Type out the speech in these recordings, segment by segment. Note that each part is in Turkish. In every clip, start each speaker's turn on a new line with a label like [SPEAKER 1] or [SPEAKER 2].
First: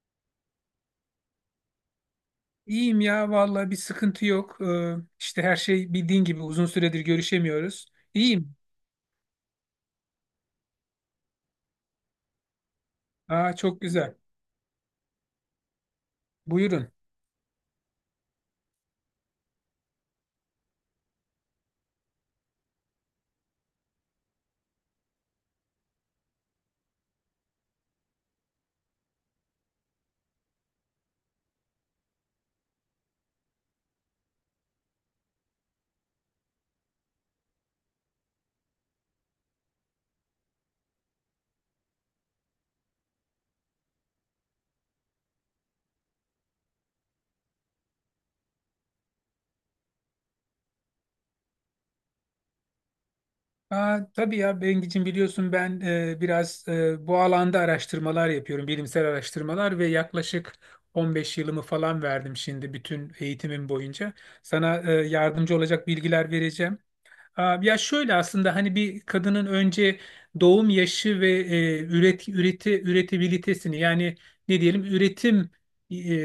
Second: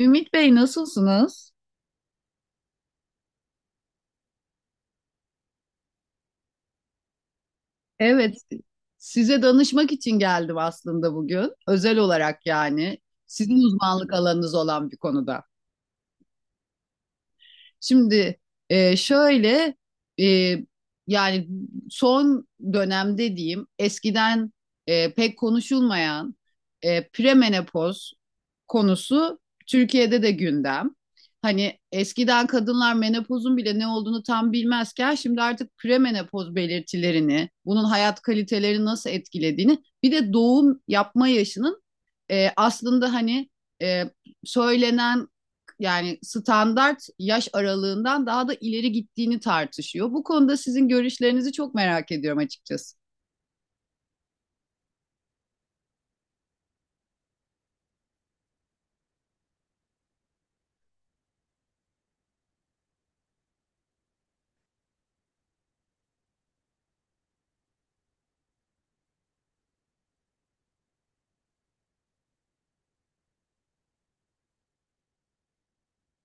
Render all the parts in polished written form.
[SPEAKER 1] Ümit Bey, nasılsınız?
[SPEAKER 2] İyiyim ya vallahi bir sıkıntı yok. İşte her şey bildiğin gibi uzun süredir görüşemiyoruz.
[SPEAKER 1] Evet,
[SPEAKER 2] İyiyim.
[SPEAKER 1] size danışmak için geldim aslında bugün. Özel olarak yani.
[SPEAKER 2] Aa,
[SPEAKER 1] Sizin
[SPEAKER 2] çok
[SPEAKER 1] uzmanlık
[SPEAKER 2] güzel.
[SPEAKER 1] alanınız olan bir konuda.
[SPEAKER 2] Buyurun.
[SPEAKER 1] Şimdi e, şöyle e, yani son dönemde diyeyim eskiden pek konuşulmayan premenopoz konusu Türkiye'de de gündem. Hani eskiden kadınlar menopozun bile ne olduğunu tam bilmezken şimdi artık premenopoz belirtilerini, bunun hayat kalitelerini nasıl etkilediğini, bir de doğum yapma yaşının aslında hani e, söylenen yani standart yaş aralığından daha da ileri gittiğini tartışıyor. Bu konuda sizin görüşlerinizi çok merak ediyorum açıkçası.
[SPEAKER 2] Aa, tabii ya Bengicim, biliyorsun ben biraz bu alanda araştırmalar yapıyorum. Bilimsel araştırmalar, ve yaklaşık 15 yılımı falan verdim şimdi, bütün eğitimim boyunca. Sana yardımcı olacak bilgiler vereceğim. Aa, ya şöyle, aslında hani bir kadının önce doğum yaşı ve üretebilitesini, yani ne diyelim, üretim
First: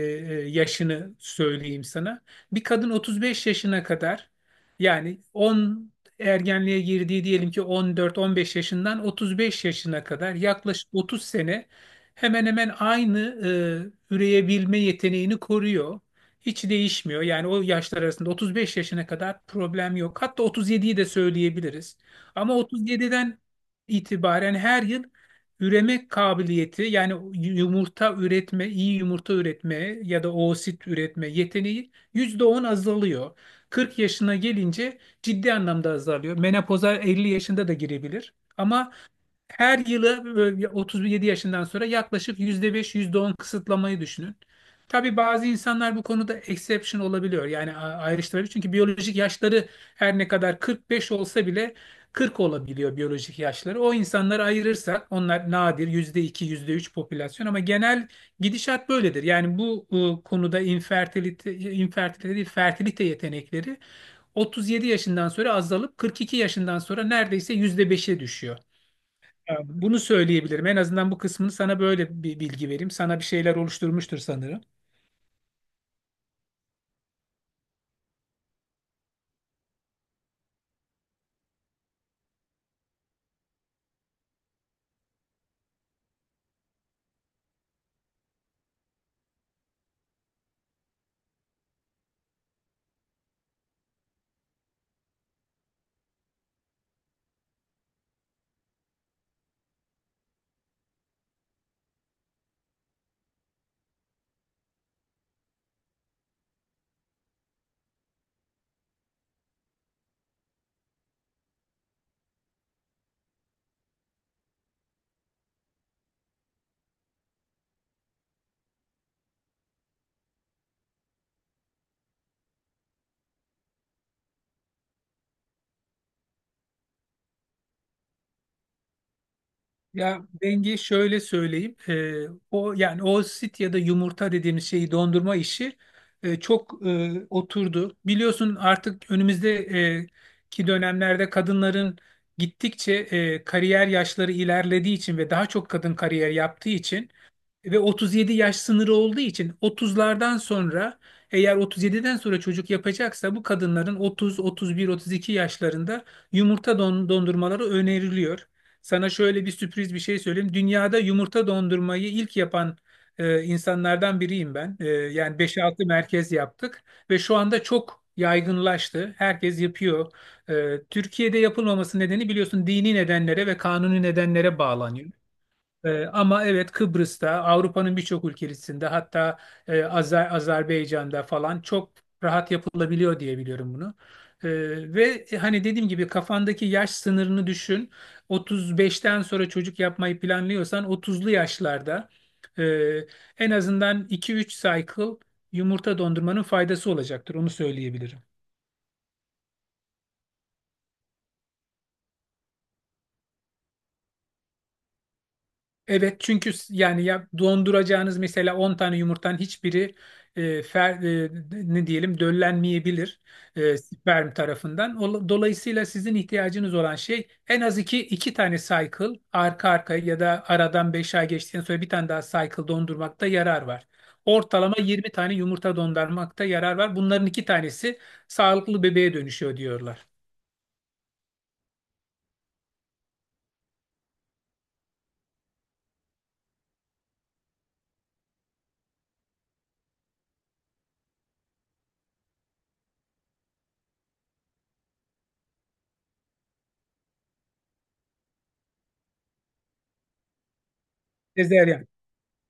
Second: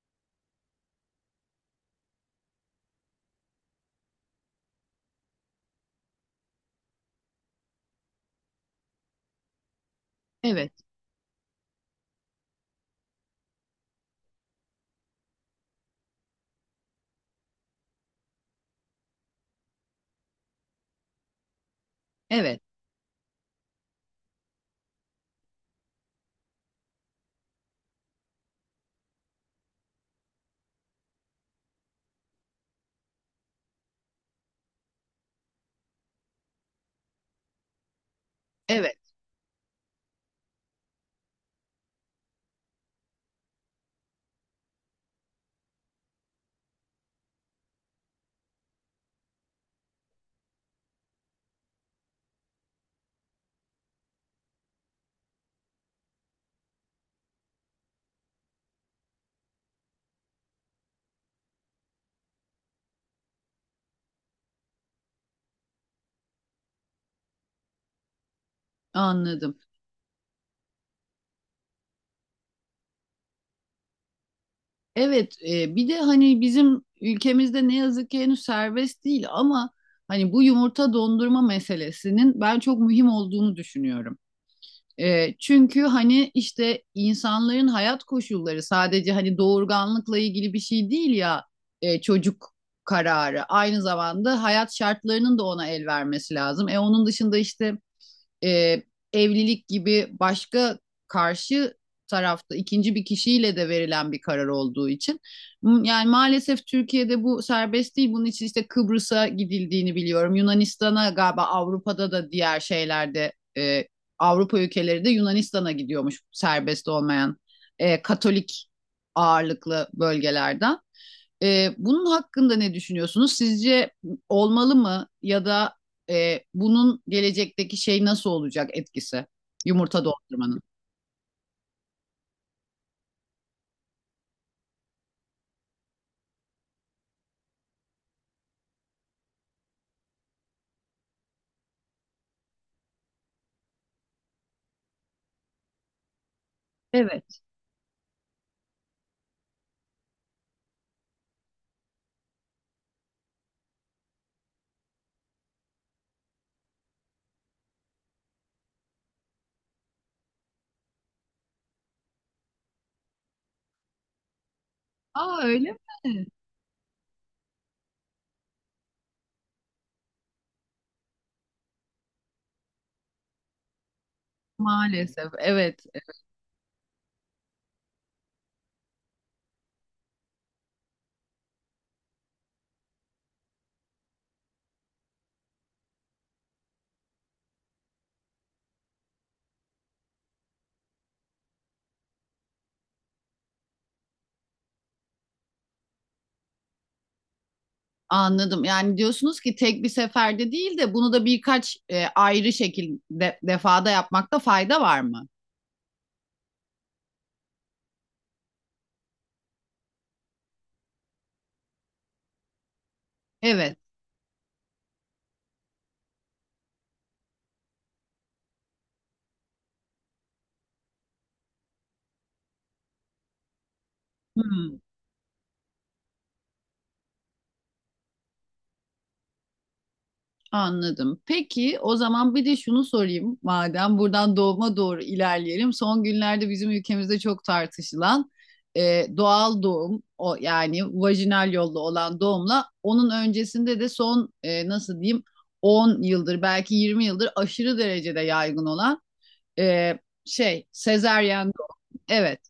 [SPEAKER 2] yaşını söyleyeyim sana. Bir kadın 35 yaşına kadar, yani ergenliğe girdiği, diyelim ki 14-15 yaşından 35 yaşına kadar,
[SPEAKER 1] Evet,
[SPEAKER 2] yaklaşık 30 sene hemen hemen aynı üreyebilme yeteneğini koruyor. Hiç değişmiyor. Yani o yaşlar arasında, 35 yaşına kadar problem yok. Hatta 37'yi de söyleyebiliriz. Ama
[SPEAKER 1] evet,
[SPEAKER 2] 37'den itibaren her yıl üreme kabiliyeti, yani yumurta üretme, iyi yumurta üretme ya da oosit üretme yeteneği %10 azalıyor. 40 yaşına gelince ciddi anlamda azalıyor. Menopoza 50 yaşında da girebilir. Ama
[SPEAKER 1] evet.
[SPEAKER 2] her yılı böyle 37 yaşından sonra yaklaşık %5, %10 kısıtlamayı düşünün. Tabii bazı insanlar bu konuda exception olabiliyor. Yani ayrıştırabilir. Çünkü biyolojik yaşları her ne kadar 45 olsa bile 40 olabiliyor biyolojik yaşları. O insanları ayırırsak, onlar nadir, %2, %3 popülasyon, ama genel gidişat böyledir. Yani bu konuda infertilite, infertilite değil, fertilite yetenekleri 37 yaşından sonra azalıp 42 yaşından sonra neredeyse %5'e düşüyor. Ya,
[SPEAKER 1] Anladım.
[SPEAKER 2] bunu söyleyebilirim. En azından bu kısmını, sana böyle bir bilgi vereyim. Sana bir şeyler oluşturmuştur sanırım.
[SPEAKER 1] Evet, bir de hani bizim ülkemizde ne yazık ki henüz serbest değil ama hani bu yumurta dondurma meselesinin ben çok mühim olduğunu düşünüyorum. E, çünkü hani işte insanların hayat koşulları sadece hani doğurganlıkla ilgili bir şey değil ya, çocuk kararı. Aynı zamanda hayat şartlarının da ona el vermesi lazım. E onun dışında işte e, evlilik gibi başka karşı tarafta ikinci bir kişiyle de verilen bir karar olduğu için. Yani maalesef Türkiye'de bu serbest değil. Bunun için işte Kıbrıs'a gidildiğini biliyorum. Yunanistan'a galiba Avrupa'da da diğer şeylerde Avrupa ülkeleri de Yunanistan'a gidiyormuş serbest olmayan Katolik ağırlıklı bölgelerden. Bunun hakkında ne düşünüyorsunuz? Sizce olmalı mı ya da bunun gelecekteki şey nasıl olacak etkisi yumurta
[SPEAKER 2] Ya
[SPEAKER 1] doldurmanın?
[SPEAKER 2] denge şöyle söyleyeyim. O, yani o sit ya da yumurta dediğimiz şeyi dondurma işi çok oturdu. Biliyorsun, artık önümüzdeki dönemlerde kadınların gittikçe kariyer yaşları ilerlediği için ve daha çok kadın kariyer yaptığı için
[SPEAKER 1] Evet.
[SPEAKER 2] ve 37 yaş sınırı olduğu için, 30'lardan sonra, eğer 37'den sonra çocuk yapacaksa bu kadınların 30, 31, 32 yaşlarında yumurta dondurmaları öneriliyor. Sana şöyle bir sürpriz bir şey söyleyeyim. Dünyada yumurta dondurmayı ilk yapan insanlardan biriyim ben. Yani
[SPEAKER 1] Aa, öyle
[SPEAKER 2] 5-6
[SPEAKER 1] mi?
[SPEAKER 2] merkez yaptık ve şu anda çok yaygınlaştı. Herkes yapıyor. Türkiye'de yapılmaması nedeni, biliyorsun, dini nedenlere ve kanuni nedenlere bağlanıyor.
[SPEAKER 1] Maalesef evet,
[SPEAKER 2] Ama evet, Kıbrıs'ta, Avrupa'nın birçok ülkesinde, hatta Azerbaycan'da falan çok rahat yapılabiliyor diye biliyorum bunu. Ve hani, dediğim gibi, kafandaki yaş sınırını düşün. 35'ten sonra çocuk yapmayı planlıyorsan, 30'lu yaşlarda e, en azından iki üç cycle yumurta dondurmanın faydası olacaktır. Onu söyleyebilirim.
[SPEAKER 1] anladım. Yani diyorsunuz ki tek bir seferde değil de bunu da birkaç ayrı şekilde defada yapmakta fayda var mı?
[SPEAKER 2] Evet, çünkü yani ya, donduracağınız mesela 10 tane yumurtanın hiçbiri ne diyelim, döllenmeyebilir
[SPEAKER 1] Evet.
[SPEAKER 2] sperm tarafından. Dolayısıyla sizin ihtiyacınız olan şey, en az iki, iki tane cycle arka arkaya ya da aradan 5 ay geçtikten sonra bir tane daha cycle dondurmakta yarar var. Ortalama
[SPEAKER 1] Hmm.
[SPEAKER 2] 20 tane yumurta dondurmakta yarar var. Bunların iki tanesi sağlıklı bebeğe dönüşüyor diyorlar.
[SPEAKER 1] Anladım. Peki, o zaman bir de şunu sorayım, madem buradan doğuma doğru ilerleyelim. Son günlerde bizim ülkemizde çok tartışılan doğal doğum o yani vajinal yolla olan doğumla onun öncesinde de son e, nasıl diyeyim 10 yıldır belki 20 yıldır aşırı derecede yaygın olan e, şey sezeryen
[SPEAKER 2] Sezeryan.
[SPEAKER 1] doğum. Evet.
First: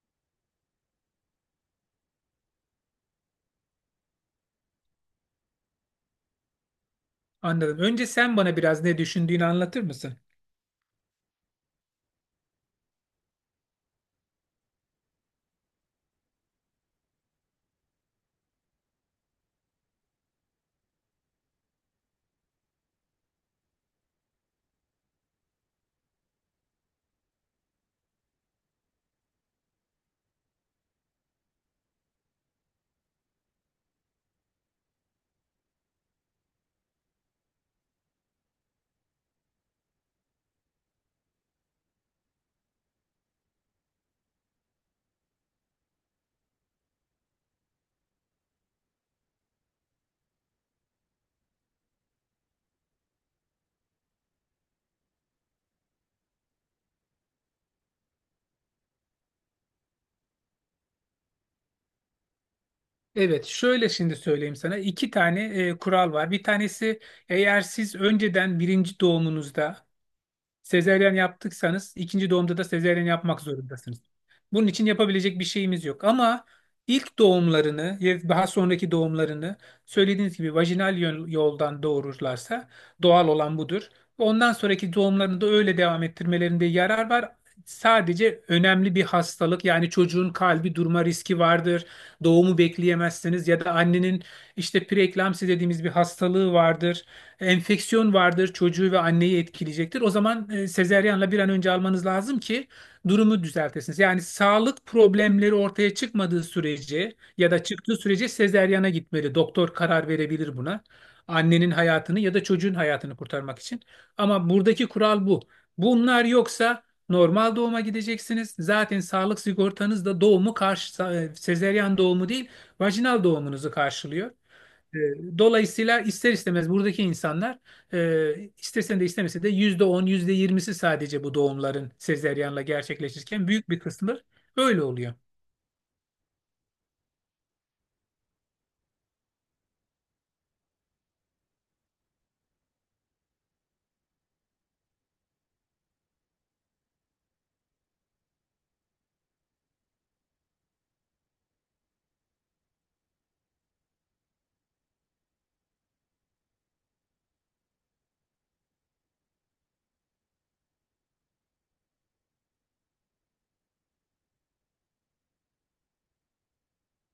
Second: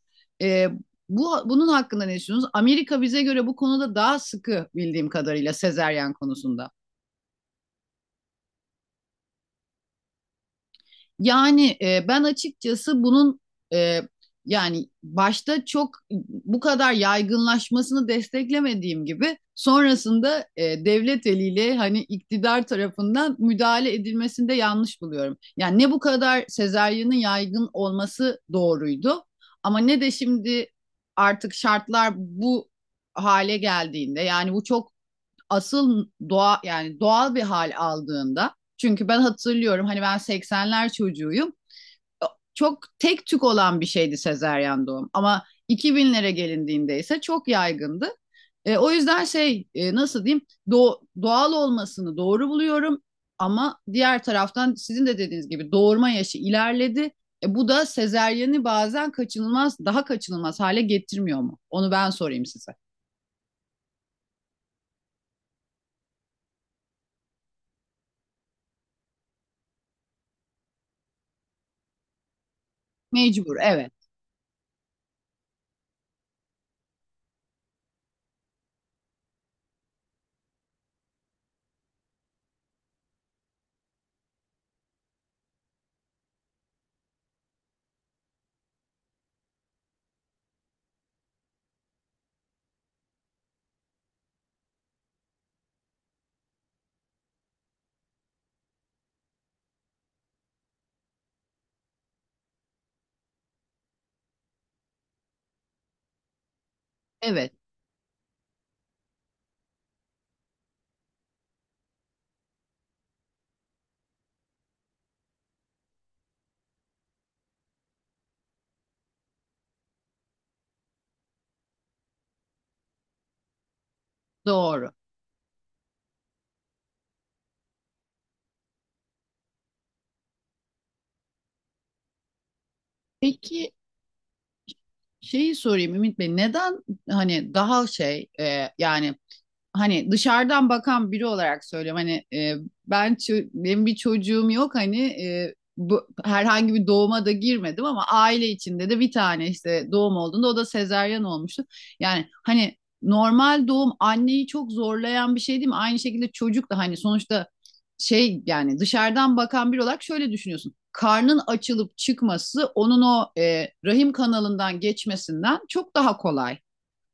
[SPEAKER 1] E, bu bunun hakkında ne düşünüyorsunuz? Amerika bize göre bu konuda daha sıkı bildiğim kadarıyla sezeryen konusunda.
[SPEAKER 2] Anladım. Önce sen bana biraz ne düşündüğünü anlatır mısın?
[SPEAKER 1] Yani ben açıkçası bunun e, yani başta çok bu kadar yaygınlaşmasını desteklemediğim gibi sonrasında devlet eliyle hani iktidar tarafından müdahale edilmesini de yanlış buluyorum. Yani ne bu kadar sezaryenin yaygın olması doğruydu ama ne de şimdi artık şartlar bu hale geldiğinde, yani bu çok asıl doğa yani doğal bir hal aldığında, çünkü ben hatırlıyorum hani, ben seksenler çocuğuyum. Çok tek tük olan bir şeydi sezeryan doğum, ama 2000'lere gelindiğinde ise çok yaygındı. E, o yüzden şey, doğal olmasını doğru buluyorum ama diğer taraftan sizin de dediğiniz gibi doğurma yaşı ilerledi. E, bu da sezeryeni bazen kaçınılmaz, daha kaçınılmaz hale getirmiyor mu? Onu ben sorayım size.
[SPEAKER 2] Evet, şöyle şimdi söyleyeyim sana. İki tane kural var. Bir tanesi: eğer siz önceden birinci doğumunuzda sezeryen yaptıysanız, ikinci doğumda da sezeryen yapmak
[SPEAKER 1] Mecbur, evet,
[SPEAKER 2] zorundasınız. Bunun için yapabilecek bir şeyimiz yok. Ama ilk doğumlarını ya daha sonraki doğumlarını, söylediğiniz gibi, vajinal yoldan doğururlarsa, doğal olan budur. Ve ondan sonraki doğumlarını da öyle devam ettirmelerinde yarar var. Sadece önemli bir hastalık, yani çocuğun kalbi durma riski vardır. Doğumu bekleyemezsiniz, ya da annenin işte preeklamsi dediğimiz bir hastalığı vardır, enfeksiyon vardır, çocuğu ve anneyi etkileyecektir. O zaman sezeryanla bir an önce almanız lazım ki durumu düzeltesiniz. Yani sağlık problemleri ortaya çıkmadığı sürece ya
[SPEAKER 1] evet,
[SPEAKER 2] da çıktığı sürece sezeryana gitmeli. Doktor karar verebilir buna, annenin hayatını ya da çocuğun hayatını kurtarmak için. Ama buradaki kural bu. Bunlar yoksa normal doğuma gideceksiniz. Zaten sağlık sigortanız da doğumu karşı, sezeryan doğumu değil, vajinal doğumunuzu karşılıyor.
[SPEAKER 1] doğru.
[SPEAKER 2] E, Dolayısıyla ister istemez buradaki insanlar, istesen de istemese de %10, %20'si sadece bu doğumların sezeryanla gerçekleşirken büyük
[SPEAKER 1] Peki,
[SPEAKER 2] bir kısmı öyle oluyor.
[SPEAKER 1] şeyi sorayım Ümit Bey, neden hani daha şey, yani hani dışarıdan bakan biri olarak söylüyorum hani, benim bir çocuğum yok hani, bu, herhangi bir doğuma da girmedim, ama aile içinde de bir tane işte doğum olduğunda o da sezaryen olmuştu. Yani hani normal doğum anneyi çok zorlayan bir şey değil mi? Aynı şekilde çocuk da hani sonuçta şey, yani dışarıdan bakan biri olarak şöyle düşünüyorsun. Karnın açılıp çıkması onun o rahim kanalından geçmesinden çok daha kolay.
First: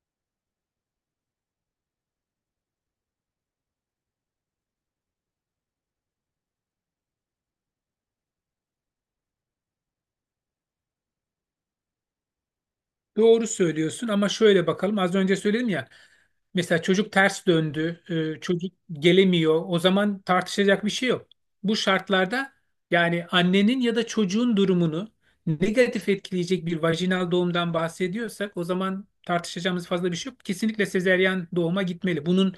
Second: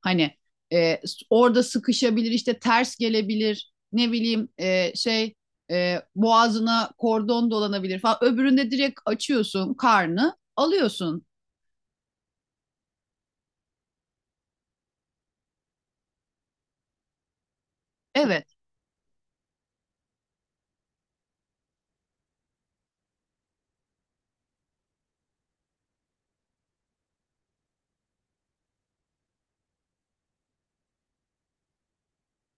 [SPEAKER 1] Hani e, orada sıkışabilir, işte ters gelebilir, ne bileyim boğazına kordon dolanabilir falan. Öbüründe direkt açıyorsun, karnı alıyorsun.
[SPEAKER 2] Doğru söylüyorsun, ama şöyle bakalım. Az önce söyledim ya. Mesela çocuk ters döndü,
[SPEAKER 1] Evet,
[SPEAKER 2] çocuk gelemiyor. O zaman tartışacak bir şey yok. Bu şartlarda, yani annenin ya da çocuğun durumunu negatif etkileyecek bir vajinal doğumdan bahsediyorsak, o zaman tartışacağımız fazla bir şey yok. Kesinlikle sezeryan doğuma gitmeli. Bunun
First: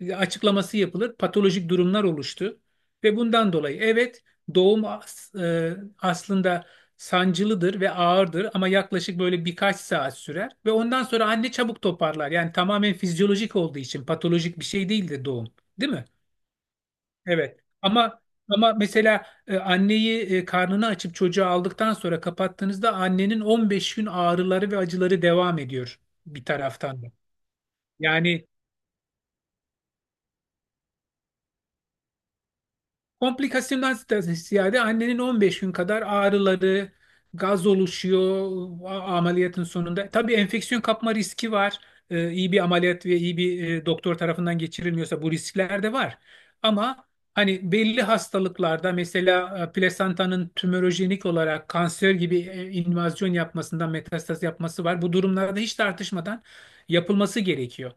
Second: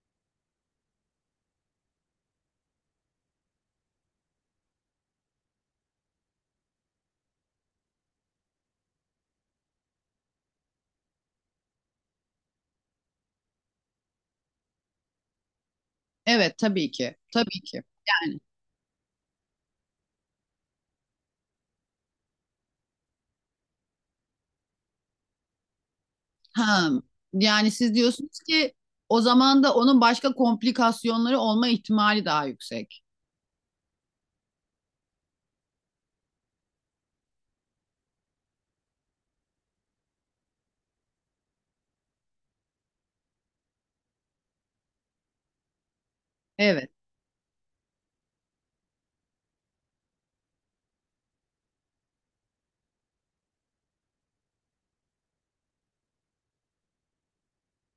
[SPEAKER 2] açıklaması yapılır. Patolojik durumlar oluştu ve bundan dolayı, evet, doğum aslında sancılıdır ve ağırdır, ama yaklaşık böyle birkaç saat sürer ve ondan sonra anne çabuk toparlar. Yani tamamen fizyolojik olduğu için patolojik bir şey değildir doğum, değil mi?
[SPEAKER 1] evet, tabii ki,
[SPEAKER 2] Evet.
[SPEAKER 1] tabii ki.
[SPEAKER 2] Ama
[SPEAKER 1] Yani,
[SPEAKER 2] ama mesela anneyi, karnını açıp çocuğu aldıktan sonra kapattığınızda annenin 15 gün ağrıları ve acıları devam ediyor, bir
[SPEAKER 1] ha,
[SPEAKER 2] taraftan da.
[SPEAKER 1] yani siz diyorsunuz
[SPEAKER 2] Yani
[SPEAKER 1] ki o zaman da onun başka komplikasyonları olma ihtimali daha yüksek.
[SPEAKER 2] komplikasyondan ziyade annenin 15 gün kadar ağrıları, gaz oluşuyor ameliyatın sonunda. Tabii enfeksiyon kapma riski var. İyi bir ameliyat ve iyi bir doktor tarafından geçirilmiyorsa bu riskler de var.
[SPEAKER 1] Evet,
[SPEAKER 2] Ama hani belli hastalıklarda, mesela plasentanın tümörojenik olarak kanser gibi invazyon yapmasından metastaz yapması var. Bu durumlarda hiç tartışmadan yapılması gerekiyor.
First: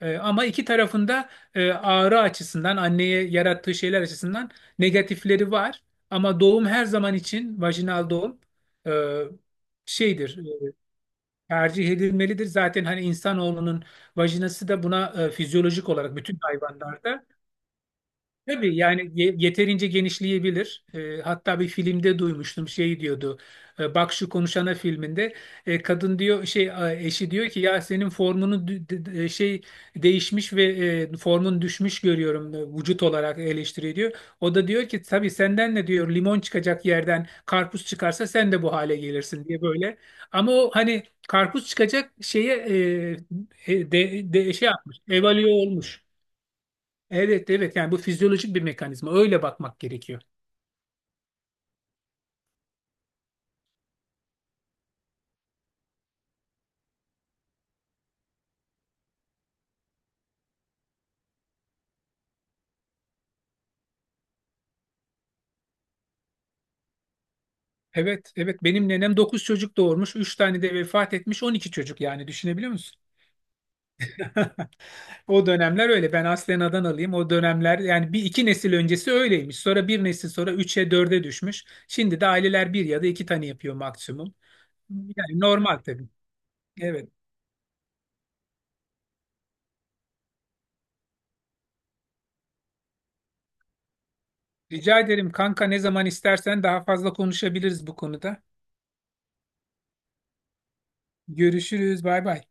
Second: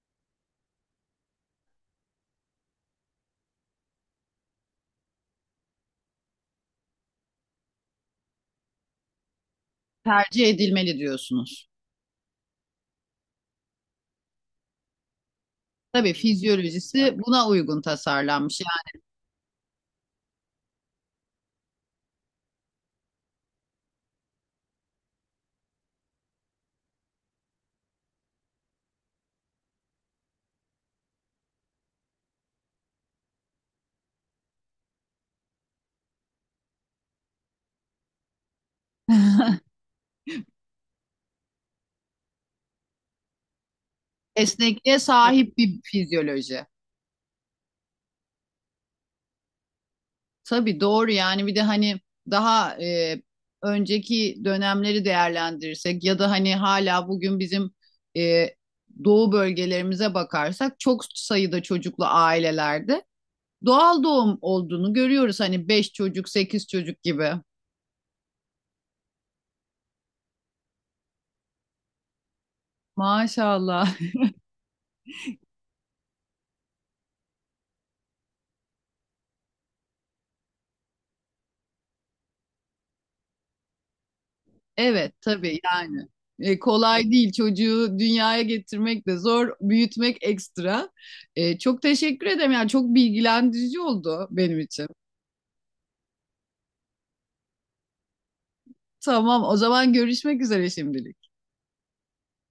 [SPEAKER 2] Ama iki tarafında ağrı açısından, anneye yarattığı şeyler açısından negatifleri var. Ama doğum her zaman için vajinal doğum e, şeydir,
[SPEAKER 1] tercih
[SPEAKER 2] e,
[SPEAKER 1] edilmeli diyorsunuz.
[SPEAKER 2] tercih edilmelidir. Zaten hani insanoğlunun vajinası da buna fizyolojik
[SPEAKER 1] Tabii,
[SPEAKER 2] olarak bütün
[SPEAKER 1] fizyolojisi
[SPEAKER 2] hayvanlarda.
[SPEAKER 1] buna uygun tasarlanmış.
[SPEAKER 2] Tabii, yani yeterince genişleyebilir. Hatta bir filmde duymuştum, şey diyordu. Bak Şu Konuşana filminde kadın diyor, şey, eşi diyor ki, ya senin formunu şey değişmiş ve formun düşmüş görüyorum, vücut olarak eleştiriyor diyor. O da diyor ki, tabii, senden ne diyor, limon çıkacak yerden karpuz çıkarsa sen de bu hale gelirsin
[SPEAKER 1] Yani
[SPEAKER 2] diye, böyle. Ama o hani karpuz çıkacak şeye e, e, de, de, şey yapmış,
[SPEAKER 1] esnekliğe
[SPEAKER 2] evalüe
[SPEAKER 1] sahip bir
[SPEAKER 2] olmuş.
[SPEAKER 1] fizyoloji.
[SPEAKER 2] Evet evet, yani bu fizyolojik bir mekanizma, öyle bakmak gerekiyor.
[SPEAKER 1] Tabii, doğru yani. Bir de hani daha önceki dönemleri değerlendirirsek ya da hani hala bugün bizim e, doğu bölgelerimize bakarsak çok sayıda çocuklu ailelerde doğal doğum olduğunu görüyoruz. Hani 5 çocuk, 8 çocuk gibi.
[SPEAKER 2] Evet evet, benim nenem 9 çocuk doğurmuş, 3 tane de vefat etmiş, 12 çocuk yani, düşünebiliyor musun?
[SPEAKER 1] Maşallah.
[SPEAKER 2] O dönemler öyle. Ben aslen Adanalıyım. O dönemler, yani bir iki nesil öncesi öyleymiş, sonra bir nesil sonra 3'e dörde düşmüş. Şimdi de aileler bir ya da iki tane yapıyor maksimum.
[SPEAKER 1] Evet,
[SPEAKER 2] Yani
[SPEAKER 1] tabii
[SPEAKER 2] normal,
[SPEAKER 1] yani.
[SPEAKER 2] tabii.
[SPEAKER 1] E,
[SPEAKER 2] Evet,
[SPEAKER 1] kolay değil, çocuğu dünyaya getirmek de zor, büyütmek ekstra. E, çok teşekkür ederim, yani çok bilgilendirici oldu benim için.
[SPEAKER 2] rica ederim kanka, ne zaman istersen daha fazla konuşabiliriz bu konuda.
[SPEAKER 1] Tamam, o zaman görüşmek üzere şimdilik.
[SPEAKER 2] Görüşürüz, bay bay.